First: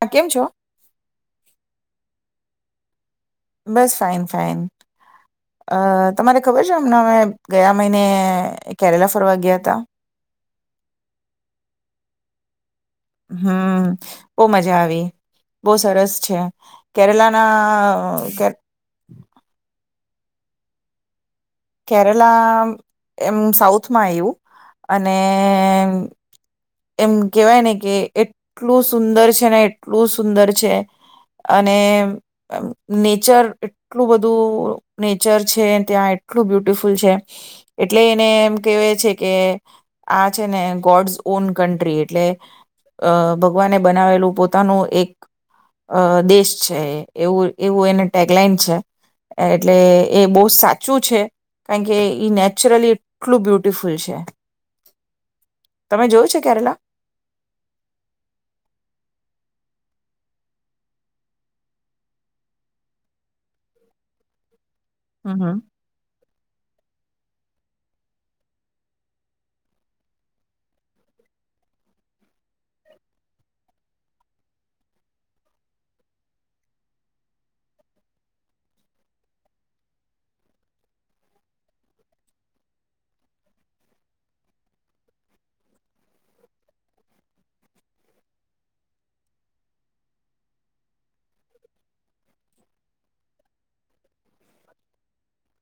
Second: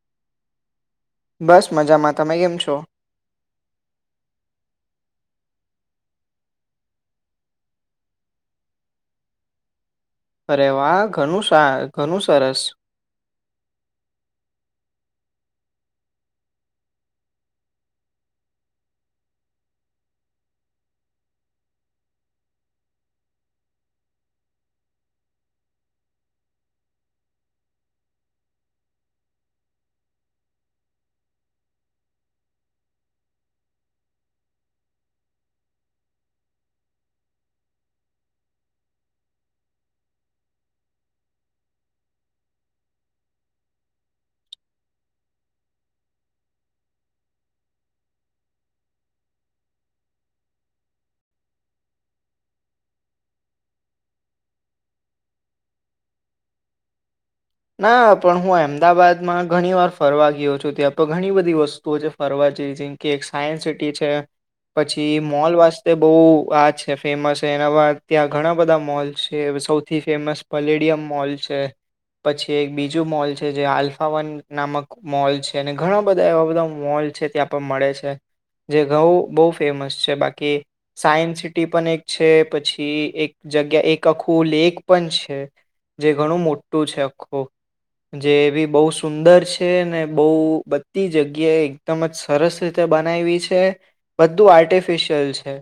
હા. કેમ છો? બસ મજામાં. તમે કેમ છો? બસ. Fine, fine. અ તમારે ખબર છે એમને અમે ગયા મહિને કેરેલા ફરવા ગયા હતા? અરે વાહ ઘણું સા ઘણું સરસ. હમ બહુ મજા આવી બહુ સરસ છે. કેરલાના આ કેરલા એમ સાઉથમાં આવ્યું અને એમ કેવાય ને કે, એટલું સુંદર છે ને એટલું સુંદર છે! અને નેચર એટલું બધું નેચર છે, ત્યાં એટલું બ્યુટિફુલ છે, એટલે એને એમ કેહેવા છે કે આ છે ને ગોડસ ઓન કન્ટ્રી એટલે અ ભગવાને બનાવેલું પોતાનું એક અ દેશ છે, એવું એવું એને ટેગલાઈન છે, એટલે એ બહુ સાચું છે, કારણ કે નેચરલી એટલું બ્યુટિફુલ છે. તમે જોય છે? કેરલા. ના પણ હું અમદાવાદમાં ઘણી વાર ફરવા ગયો છું, ત્યાં પણ ઘણી બધી વસ્તુઓ છે ફરવા જેઈ જેમ કે, એક સાયન્સ સિટી છે, પછી હમ હમ મોલ વાસ્તે બહુ આ છે ફેમસ છે, એના ત્યાં ઘણા બધા મોલ્ છે, સૌથી ફેમસ પલેડિયમ મોલ છે. પછી એક બીજું મોલ છે જે આલ્ફાવન નામક મોલ છે, અને ઘણા બધા એવા બધા મોલ છે, ત્યાં પણ મળે છે. જે ઘઉ બહુ ફેમસ છે બાકી સાયન્સ સિટી પણ એક છે પછી એક જગ્યા એક આખું લેક પણ છે, જે ઘણું મોટું છે. જે એ બી બહુ સુંદર છે, ને બહુ બધી જગ્યાએ એકદમ જ સરસ રીતે બનાવી છે, બધું આર્ટિફિશિયલ છે.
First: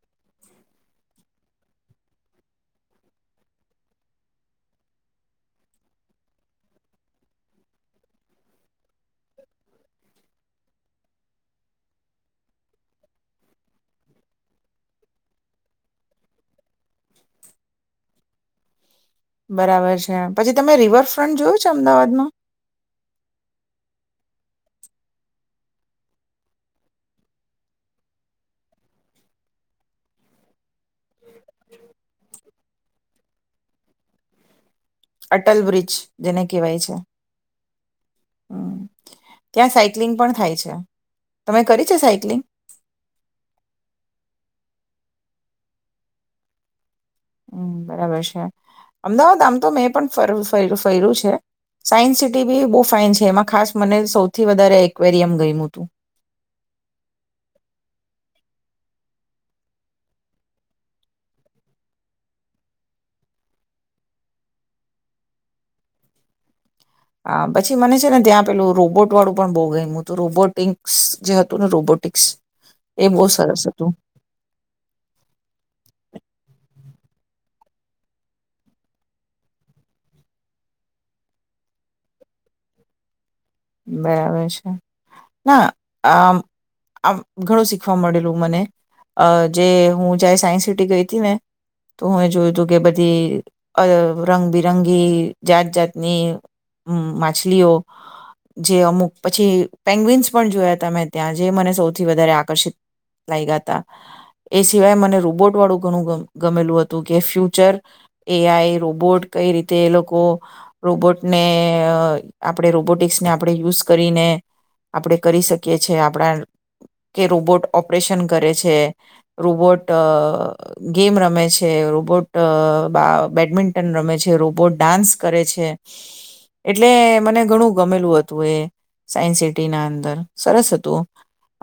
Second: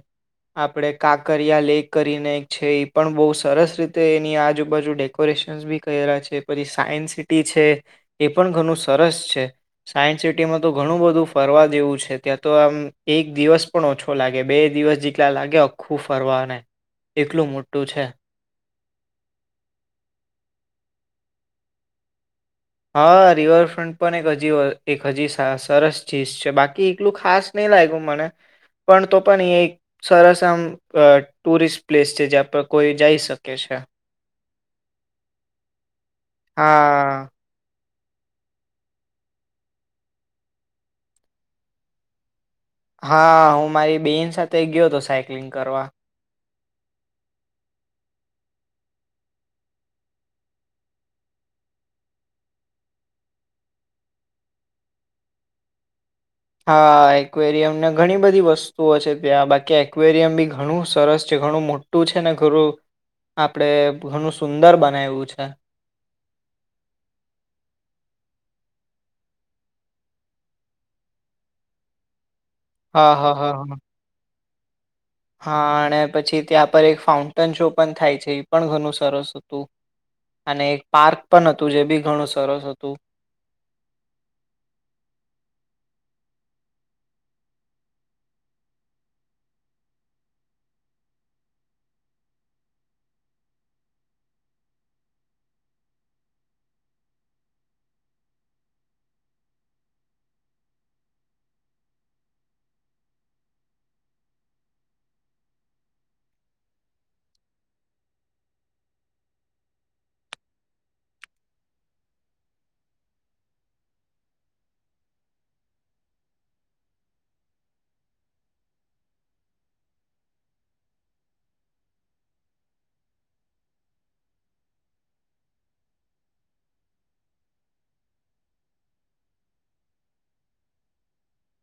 આપણે કાકરિયા લેક કરીને એક છે એ પણ બહુ સરસ રીતે એની આજુબાજુ ડેકોરેશન બી ક્યરા છે. પછી સાયન્સ સિટી છે, એ પણ ઘણું સરસ છે સાયન્સ સિટીમાં તો ઘણું બધું ફરવા જેવું છે, ત્યાં તો આમ એક દિવસ પણ ઓછો લાગે, બે દિવસ જેટલા લાગે આખું ફરવાને એટલું મોટું છે. બરાબર છે. પછી તમે રિવરફ્રન્ટ જોયું છે અમદાવાદમાં? હા રિવરફ્રન્ટ પણ એક હજી એક હજી સરસ ચીજ છે બાકી એલું ખાસ નહી લાગ્યું મને પણ તો પણ એ એક સરસ આમ અ ટુરિસ્ટ પ્લેસ છે જ્યાં પર કોઈ જઈ શકે કે છે અટલ બ્રિજ જેને કહેવાય છે હા હમ ત્યાં સાયક્લિંગ પણ થાય છે તમે કરી છે સાયક્લિંગ હા હું મારી બેહેન સાથે ગયો હતો સાયક્લિંગ કરવા હમ બરાબર છે અમદાવાદ આમ તો મેં પણ ફર્યું છે સાયન્સ સિટી બી બહુ ફાઇન છે એમાં ખાસ મને સૌથી વધારે એકવેરિયમ ગયમ હતું હા એકવેરિયમ ને ઘણી બધી વસ્તુઓ છે ત્યાં બાકી એકવેરિયમ બી ઘણું સરસ છે ઘણું મોટું છે ને ઘરું આપણે ઘણું સુંદર બનાવ્યું છે હ પછી મને છે ને ત્યાં પેલું રોબોટ વાળું પણ બહુ ગયું તો રોબોટિક્સ જે હતું ને રોબોટ્સ એ હા બહુ હા હા સરસ હા. હતું હા અને પછી ત્યાં પર એક ફાઉન્ટન શો પણ થાય છે એ પણ ઘણું સરસ હતું અને એક પાર્ક પણ હતું જે બી ઘણું સરસ હતું બરાબર છે ના આ મઆમ ઘણું શીખવા મળેલું મને અ જે હું જાય સાયન્સ સિટી ગઈ હતી ને તો હું જોયું તું કે બધીઅ રંગબિરંગી જાત જાતની માછલીઓ જે અમુક પછી પેગ્વીન્સ પણ જોયા હતા મેં ત્યાં જે મને સૌથી વધારે આકર્ષિત લાગયા હતા એ સિવાય મને રોબોટ વાળું ઘણું ગમે ગમેલું હતું કે ફ્યુચર એ આઈ રોબોટ કઈ રીતે એ લોકો રોબોટને આપણે રોબોટિક્સને [unintelligible] આપણે યુઝ કરીને આપણે કરી શકીએ છે આપણા કે રોબોટ ઓપરેશન કરે છે રોબોટ ગેમ રમે છે રોબોટ બેડમિન્ટન રમે છે રોબોટ ડાન્સ કરે છે એટલે મને ઘણું ગમેલું હતું એ સાયન્સ સિટી ના અંદર સરસ હતું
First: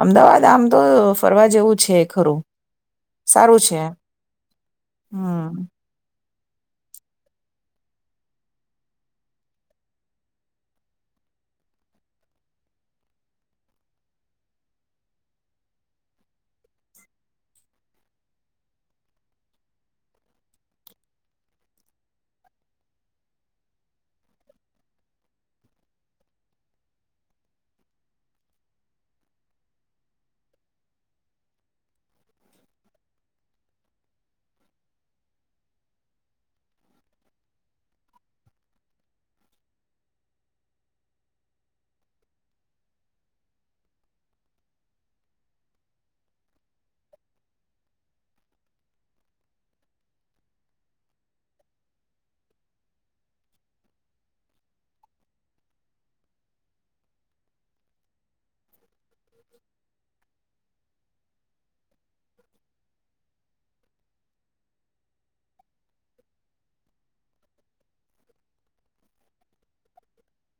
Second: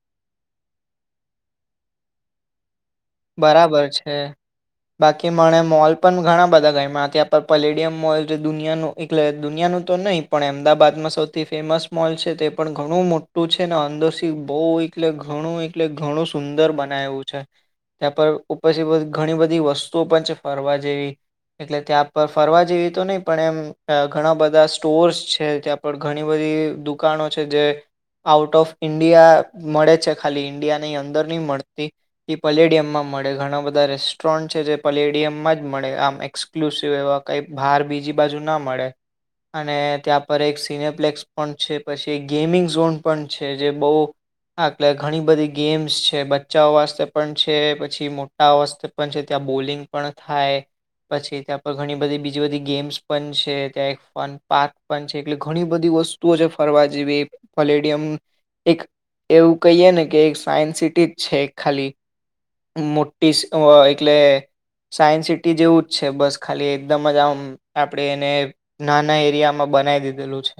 અમદાવાદ આમ તો ફરવા જેવું છે ખરું બરાબર છે બાકી હમ મને મોલ પણ ઘણા બધા ગયામાં ત્યાં પલેડિયમ મોલ જે દુનિયાનું એટલે દુનિયાનું તો નહી પણ અમદાવાદમાં સૌથી ફેમસ મોલ છે તે પણ ઘણું મોટું છે ને અંદરશ બહલે ઘણું એલે ઘણું સુંદર બનાયું છે ત્યાં પર ઉપછી ઘણી બધી વસ્તુઓ પણ છે ફરવા જેવી એટલે ત્યાં પર ફરવા જેવી તો નહી પણ એમ ઘણા બધા સ્ટોર્સ છે ત્યાં પર ઘણી બધી દુકાનો છે જે આઉટ ઓફ ઈન્ડિયા મળે છે ખાલી ઈન્ડિયાની અંદર નહી મળતી પ્લેડિયમમાં મળે ઘણા બધા રેસ્ટોરન્ટ છે જે પ્લેડિયમમાં જ મળે આમ એક્સક્લુસિવ એવા કંઈ બહાર બીજી બાજુ ના મળે અને ત્યાં પર એક સિનેપ્લેક્સ પણ છે પછી એક ગેમિંગ ઝોન પણ છે જે બહુ આટલે ઘણી બધી ગેમ્સ છે બચ્ચાઓ વાસ્તે પણ છે પછી મોટા વસ્ પણ છે ત્યાં બોલિંગ પણ થાય પછી ત્યાં ઘણી બધી બીજી બધી ગેમ્સ પણ છે ત્યાં એક ફન પાર્ક પણ છે એટલે ઘણી બધી વસ્તુઓ જે ફરવા જેવી પોલેડિયમ એક એવું કહીએ ને કે એક સાયન્સ સિ ટી જ છે ખાલી મોટી એટલે સાયન્સ સિટી જેવું જ છે બસ ખાલી એકદમ જ આમ આપણે એને નાના એરિયામાં બનાવી દીધેલું છે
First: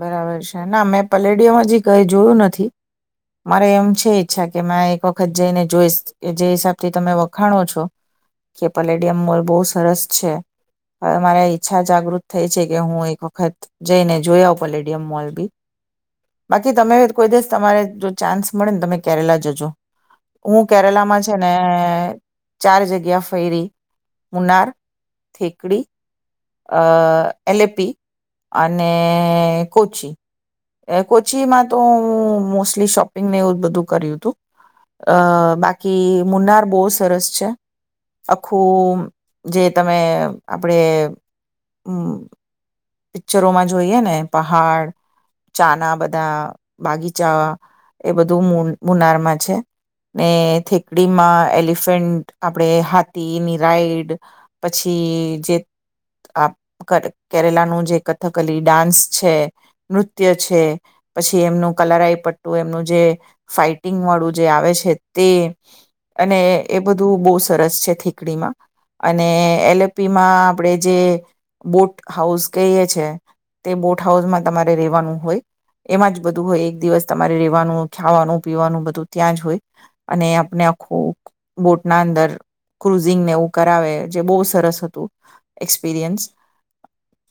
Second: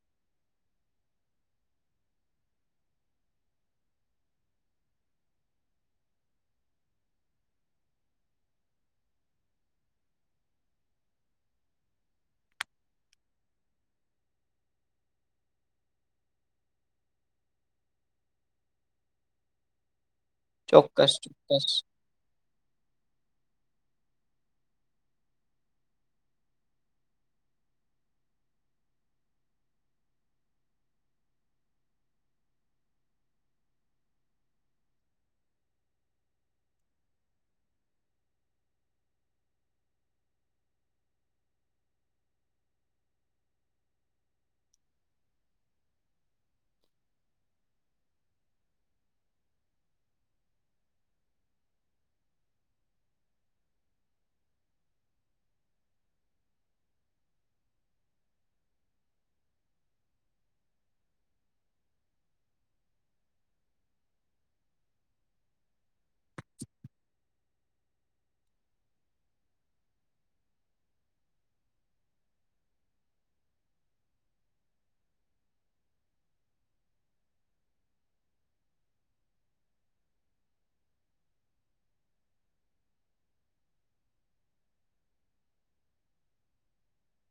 બરાબર છે ના મેં પલેડિયમ હજી કઈ જોયું નથી મારે એમ છે ઈચ્છા કે મે એક વખત જઈને જોઈ કે જે હિસાબથી તમે વખાણો છો કે પલેડિયમ મોલ બહુ સરસ છે હવે મારે ઈચ્છા જાગૃત થઈ છે કે હું એક વખત જઈને જોયા આવ પલેડિયમ મોલ બી બાકી તમે કોઈ દિવસ તમારે જો ચાન્સ મળે ને તમે કેરેલા જજો હું ચોક્કસ કેરલામાં છે ને ચોક્કસ ચાર જગ્યા ફયરી મુનાર, થેકડી, એલેપી અને કોચી કોચીમાં તો હું મોસ્ટલી શોપિંગને એવું જ બધું કર્યું હતું બાકી મુનાર બહુ સરસ છે આખું જે તમે આપણે પિક્ચરોમાં જોઈએ ને પહાડ ચાના બધા બાગીચા એ બધું મુનારમાં છે ને થેકડીમાં એલિફન્ટ આપણેે હાથીની રાઈડ પછી જે કેરેલાના જે કથકલી ડાન્સ છે નૃત્ય છે પછી એમનું કલારય પટ્ટું એમનું જે ફાઈટિંગ વાળું જે આવે છે તે અને એ બધું બહુ સરસ છે થીકડીમાં અને એલપીમાં આપણે જે બોટ હાઉસ કહી છે તે બોટ હાઉસમાં તમારે રેવાનું હોય એમાં જ બધું હોય એક દિવસ તમારે રવાનું ખાવાનું પીવાનું બધું ત્યાં જ હોય અને આપણે આખું બોટના અંદર ક્રુઝિંગને એવું કરાવે જે બહુ સરસ હતું એપિરિયન્સ.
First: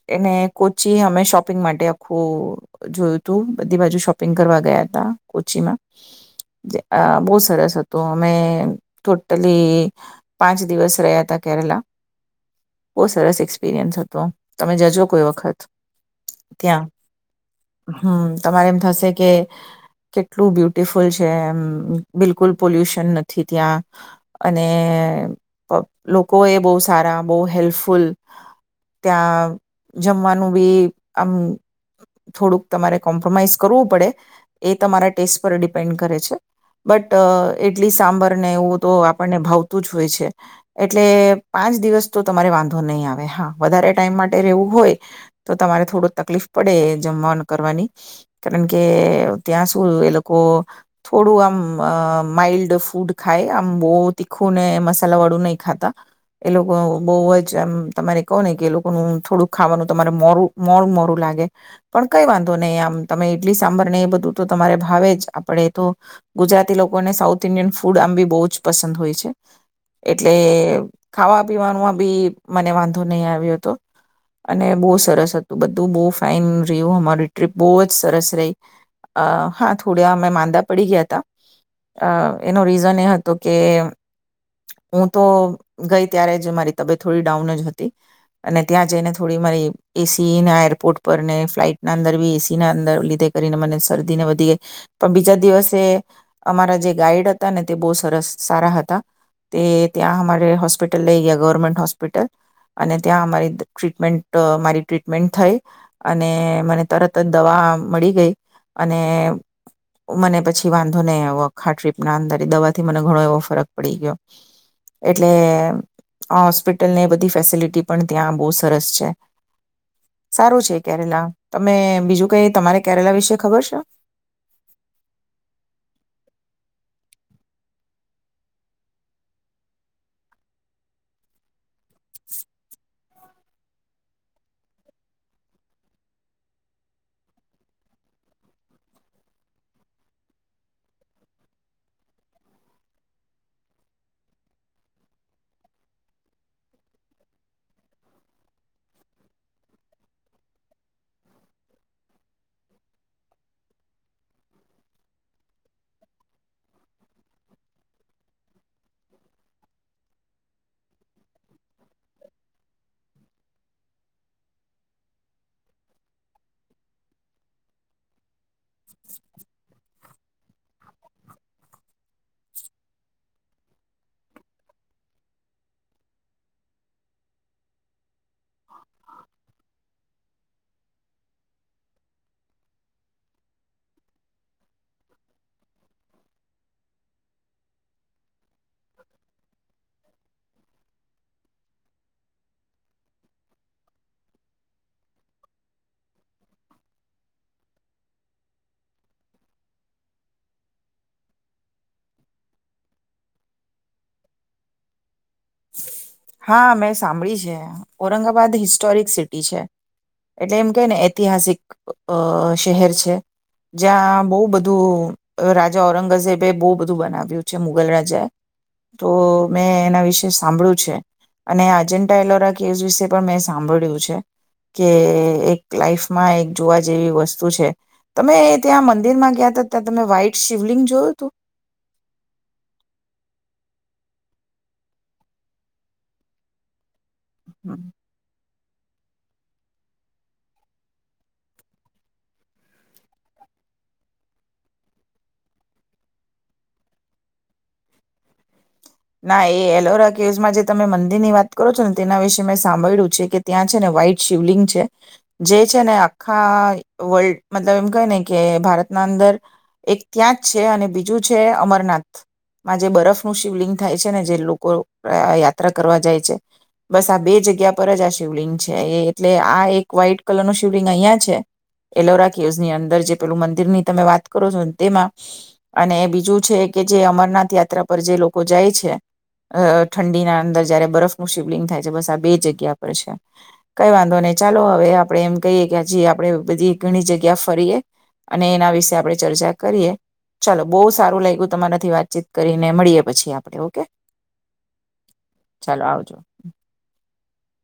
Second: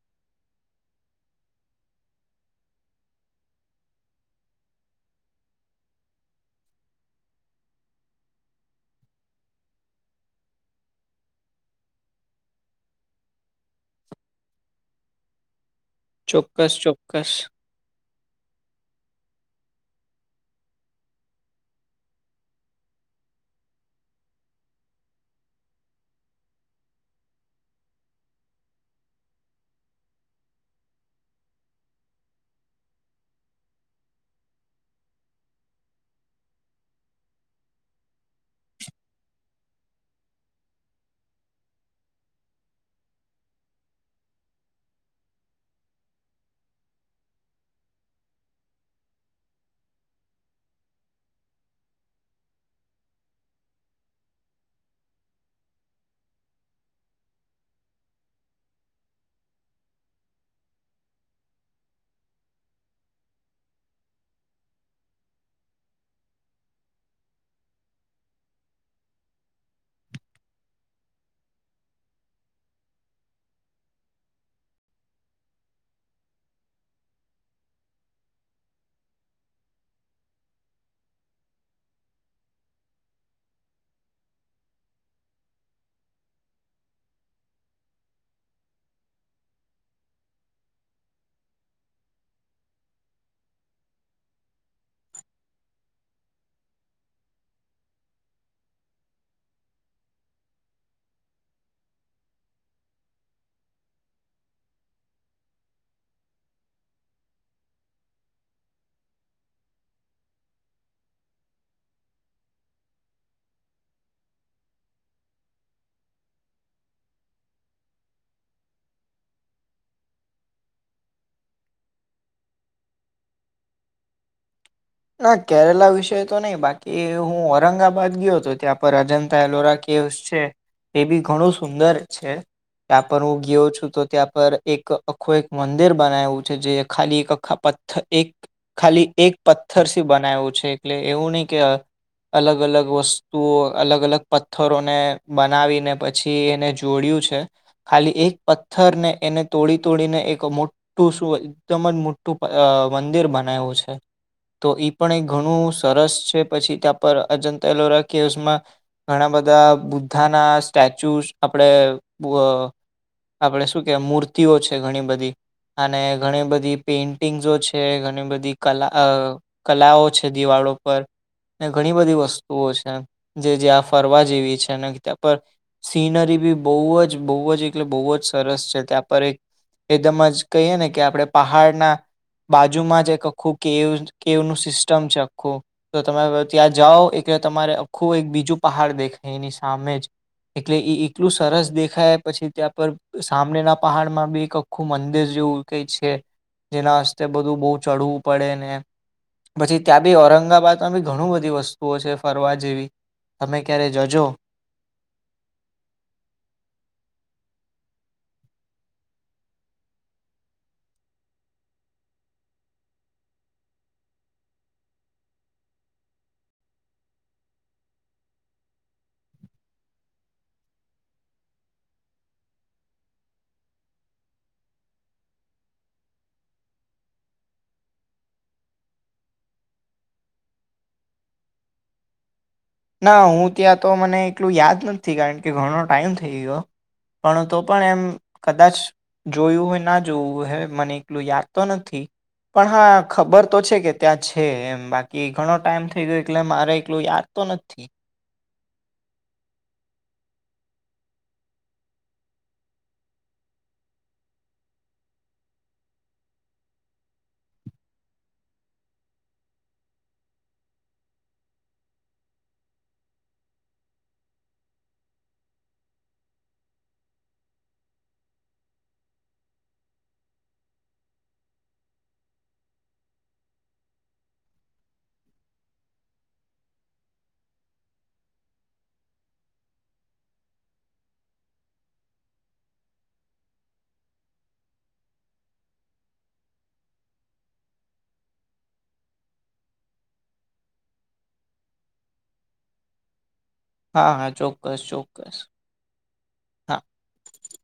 એને કોચી અમે શોપિંગ માટે આખું જોયું હતું બધી બાજુ શોપિંગ કરવા ગયા હતા કોચીમાં બહુ સરસ હતું અમે ટોટલી પાંચ દિવસ રહ્યા હતા કેરેલા બહુ સરસ એક્સપિરિયન્સ હતો. તમે જજો કોઈ વખત ચોક્કસ ત્યાં ચોક્કસ. હમ તમારે એમ થશે કે કેટલું બ્યુટિફુલ છે એમ બિલકુલ પોલ્યુશન નથી ત્યાં અને લોકો એ બહુ સારા બહુ હેલ્પફુલ ત્યાં જમવાનું બી આમ થોડુંક તમારે કોમ્પ્રોમાઈઝ કરવું પડે એ તમારા ટેસ્ટ પર ડિપેન્ડ કરે છે બટ એટલી સાંબર ને એવું તો આપણને ભાવતું જ હોય છે એટલે પાંચ દિવસ તો તમારે વાંધો નહીં આવે હા વધારે ટાઈમ માટે વું હોય તો તમારે થોડું તકલીફ પડે જમવાનું કરવાની કારણ કે ત્યાં સુું એ લોકો થોડું આમ માઈલ્ડ ફૂડ ખાય આમ બહુ તીખું ને મસાલા વાળું નહીં ખાતા એ લોકો બહુ જ આમ તમારે કહો ને કે એ લોકોનું થોડુંક ખાવાનું તમારે મોરું મોરું મોરું લાગે પણ કઈ વાંધો નહીં આમ તમે ઈડલી સાંભર ને એ બધું તો તમારે ભાવે જ આપણે તો ગુજરાતી લોકોને સાઉથ ઈન્ડિયન ફૂડ આમ બી બહુ જ પસંદ હોય છે એટલે ખાવા પીવાનું બી મને વાંધો નહીં આવ્યો હતો. અને બહુ સરસ હતું બધું બહુ ફાાઈન રહ્યું અમારી ટ્રીપ બહુ જ સરસ રહી હા થોડ અમે માંદા પડી ગયા હતા એનો રીઝન એ હતો કે હું તો ગઈ ત્યારે જ મારી તબિયત થોડી ડાઉન જ હતી. અને ત્યાં જઈને થોડી મારી એસી ના એરપોર્ટ પર ને ફ્લાઈટના અંદર બી એસી ના અંદર લીધે કરીને મને શરદીને વધી ગઈ [unintelligible] બીજા દિવસે અમારા જે ગાઈડ હતા ને તે બહુ સરસ સારા હતા તે ત્યાં અમારે હોસ્પિટલ લઈ ગયા ગવર્મેન્ટ હોસ્પિટલ અને ત્યાં મારી ટ્રીટમેન્ટ મારી ટ્રીટમેન્ટ થઈ અને મને તરત જ દવા મળી ગઈ અને મને પછી વાંધો નહીં આવોખા ટ્રીપના અંદર એ દવાથી મને ઘણો એવો ફરક પડી ગયો એટલે હોસ્પિટલને બધી ફેસિલિટી પણ ત્યાં બહુ સરસ છે સારું છે કેરેલા તમે બીજું કઈ તમારે કેરેલા વિશે ખબર છે. ના કેરલા વિષય તો નહી બાકી હું ઔરંગાબાદ ગયો હતો ત્યાં પર અજંતા એલોરા કેવસ છે એ બી ઘણું સુંદર છે ત્યાં પર હું ગયો છું તો ત્યાં પર એક આખું એક મંદિર બનાવું છે જે ખાલી એક પથર એક ખાલી એક પથ્થર બનાવ્યું છે એટલે એવું નહીિ કે અલગ અલગ વસ્તુઓ અલગ અલગ પથ્થરોને બનાવીને પછી એને જોડ્યું છે ખાલી એક પથ્થર ને એને તોડી તોડીને એક મોઠું શું એકદમ જ મોઠું મંદિર બનાયું છે. તો પણ એક ઘણું સરસ છે પછી ત્યાં પર અજતા એલોરા કેવસમાં ઘણા બધા બુ્ધાના સ્ટેચ્યુસ આપણે આપણે શું કેવા મૂર્તિઓ છે ઘણી બધી અને ઘણી બધી પેઇન્ટિંગ્સો છે ઘણી બધી કલા કલાઓ છે દિવાળો પર ને ઘણી બધી વસ્તુઓ છે જે જ્યાં ફરવા જેવી છે ને ત્યાં પર સીનરી બી બહુ જ બહુ જ એટલે બહુ જ સરસ છે ત્યાં પર એક એકદમ જ કહીએ ને કે આપણે પહાડના બાજુમાં જ એક આખું કેવ કે એનું સિસ્ટમ છે આખું તો તમે ત્યાં જાઓ એટલે તમારે આખું એક બીજું પહાડ દેખાય એની સામે જ એટલે એ એટલું સરસ દેખાય પછી ત્યાં પર સામનેના પહાડમાં બી એક આખું મંદિર જેવું કઈ છે જેના હસ્તે બધું બહુ ચડવું પડે ને પછી ત્યાં બી ઔરંગાબાદમાં બી ઘણું બધી વસ્તુઓ છે ફરવા જેવી તમે ક્યારે જજો. હા મેં સાંભળી છે ઔરંગાબાદ હિસ્ટોરિક સિટી છે એટલે એમ કે ને ઐતિહાસિક અ શહેર છે જ્યાં બહ બધું રાજા ઔરંગઝેબે બહુ બધું બનાવ્યું છે મુગલ રાજાએ તો મેં એના વિશે સાંભળ્યું છે અને આજન્ટા એલોરા કેવસ વિશે પણ મેં સાંભળ્યું છે કે એક લાઈફમાં એક જોવા જેવી વસ્તુ છે તમે ત્યાં મંદિરમાં ગયા હતા ત્યાં તમે વ્હાઈટ શિવલિંગ જોયું હતું. ના હું ત્યાં તો મને એટલું યાદ નથી કારણ કે ઘણો ટાઈમ થઈ ગયો. પણ તો પણ એમ કદાચ જોયું હોય ના જોવું હોય હ મને એકલું યાદ તો નથી પણ હા ખબર તો છે કે ત્યાં છે એમ બાકી ઘણો ટાઈમ થઈ ગયો એટલે મારે એકલું યાદ તો નથી. [unintelligible] ના એ એલોરા કેવસમાં જે તમે મંદિર ની વાત કરો છો ને તેના વિશે મેં સાંભળ્યું છે કે ત્યાં છે ને વ્હાઈટ શિવલિંગ છે જે છે ને આખા વર્લ્ડ મતલબ એમ કહે ને કે ભારતના અંદર એક ત્યાં જ છે અને બીજું છે અમરનાથમાં જે બરફનું શિવલિંગ થાય છે ને જે લોકો યાત્રા કરવા જાય છે બસ આ બે જગ્યા પર જ આ શિવલિંગ છે એ એટલે આ એક વ્હાઈટ કલર નું શિવલિંગ અહિયાં છે એલોરા કેવસ ની અંદર જે પેલું મંદિર ની તમે વાત કરો છો તેમાં અને બીજું છે કે જે અમરનાથ યાત્રા પર જે લોકો જાય છે ઠંડીના અંદર જયારે બરફનુંું શિવલિંગ થાય છે બસ આ બે જગ્યા પર છે કઈ વાંધો નહી ચાલો હવે આપડે એમ કહીએ કે હજી આપડે બધી ઘણી જગ્યા ફરીએ અને એના વિશે આપણે ચર્ચા કરીએ ચાલો બહુ સારું લાગ્યું તમારાથી વાતચીત કરીને મળીએ. પછી આપ હા હા ચોક્કસ ચોક્કસ ચાલો આવજો હા. [unintelligible]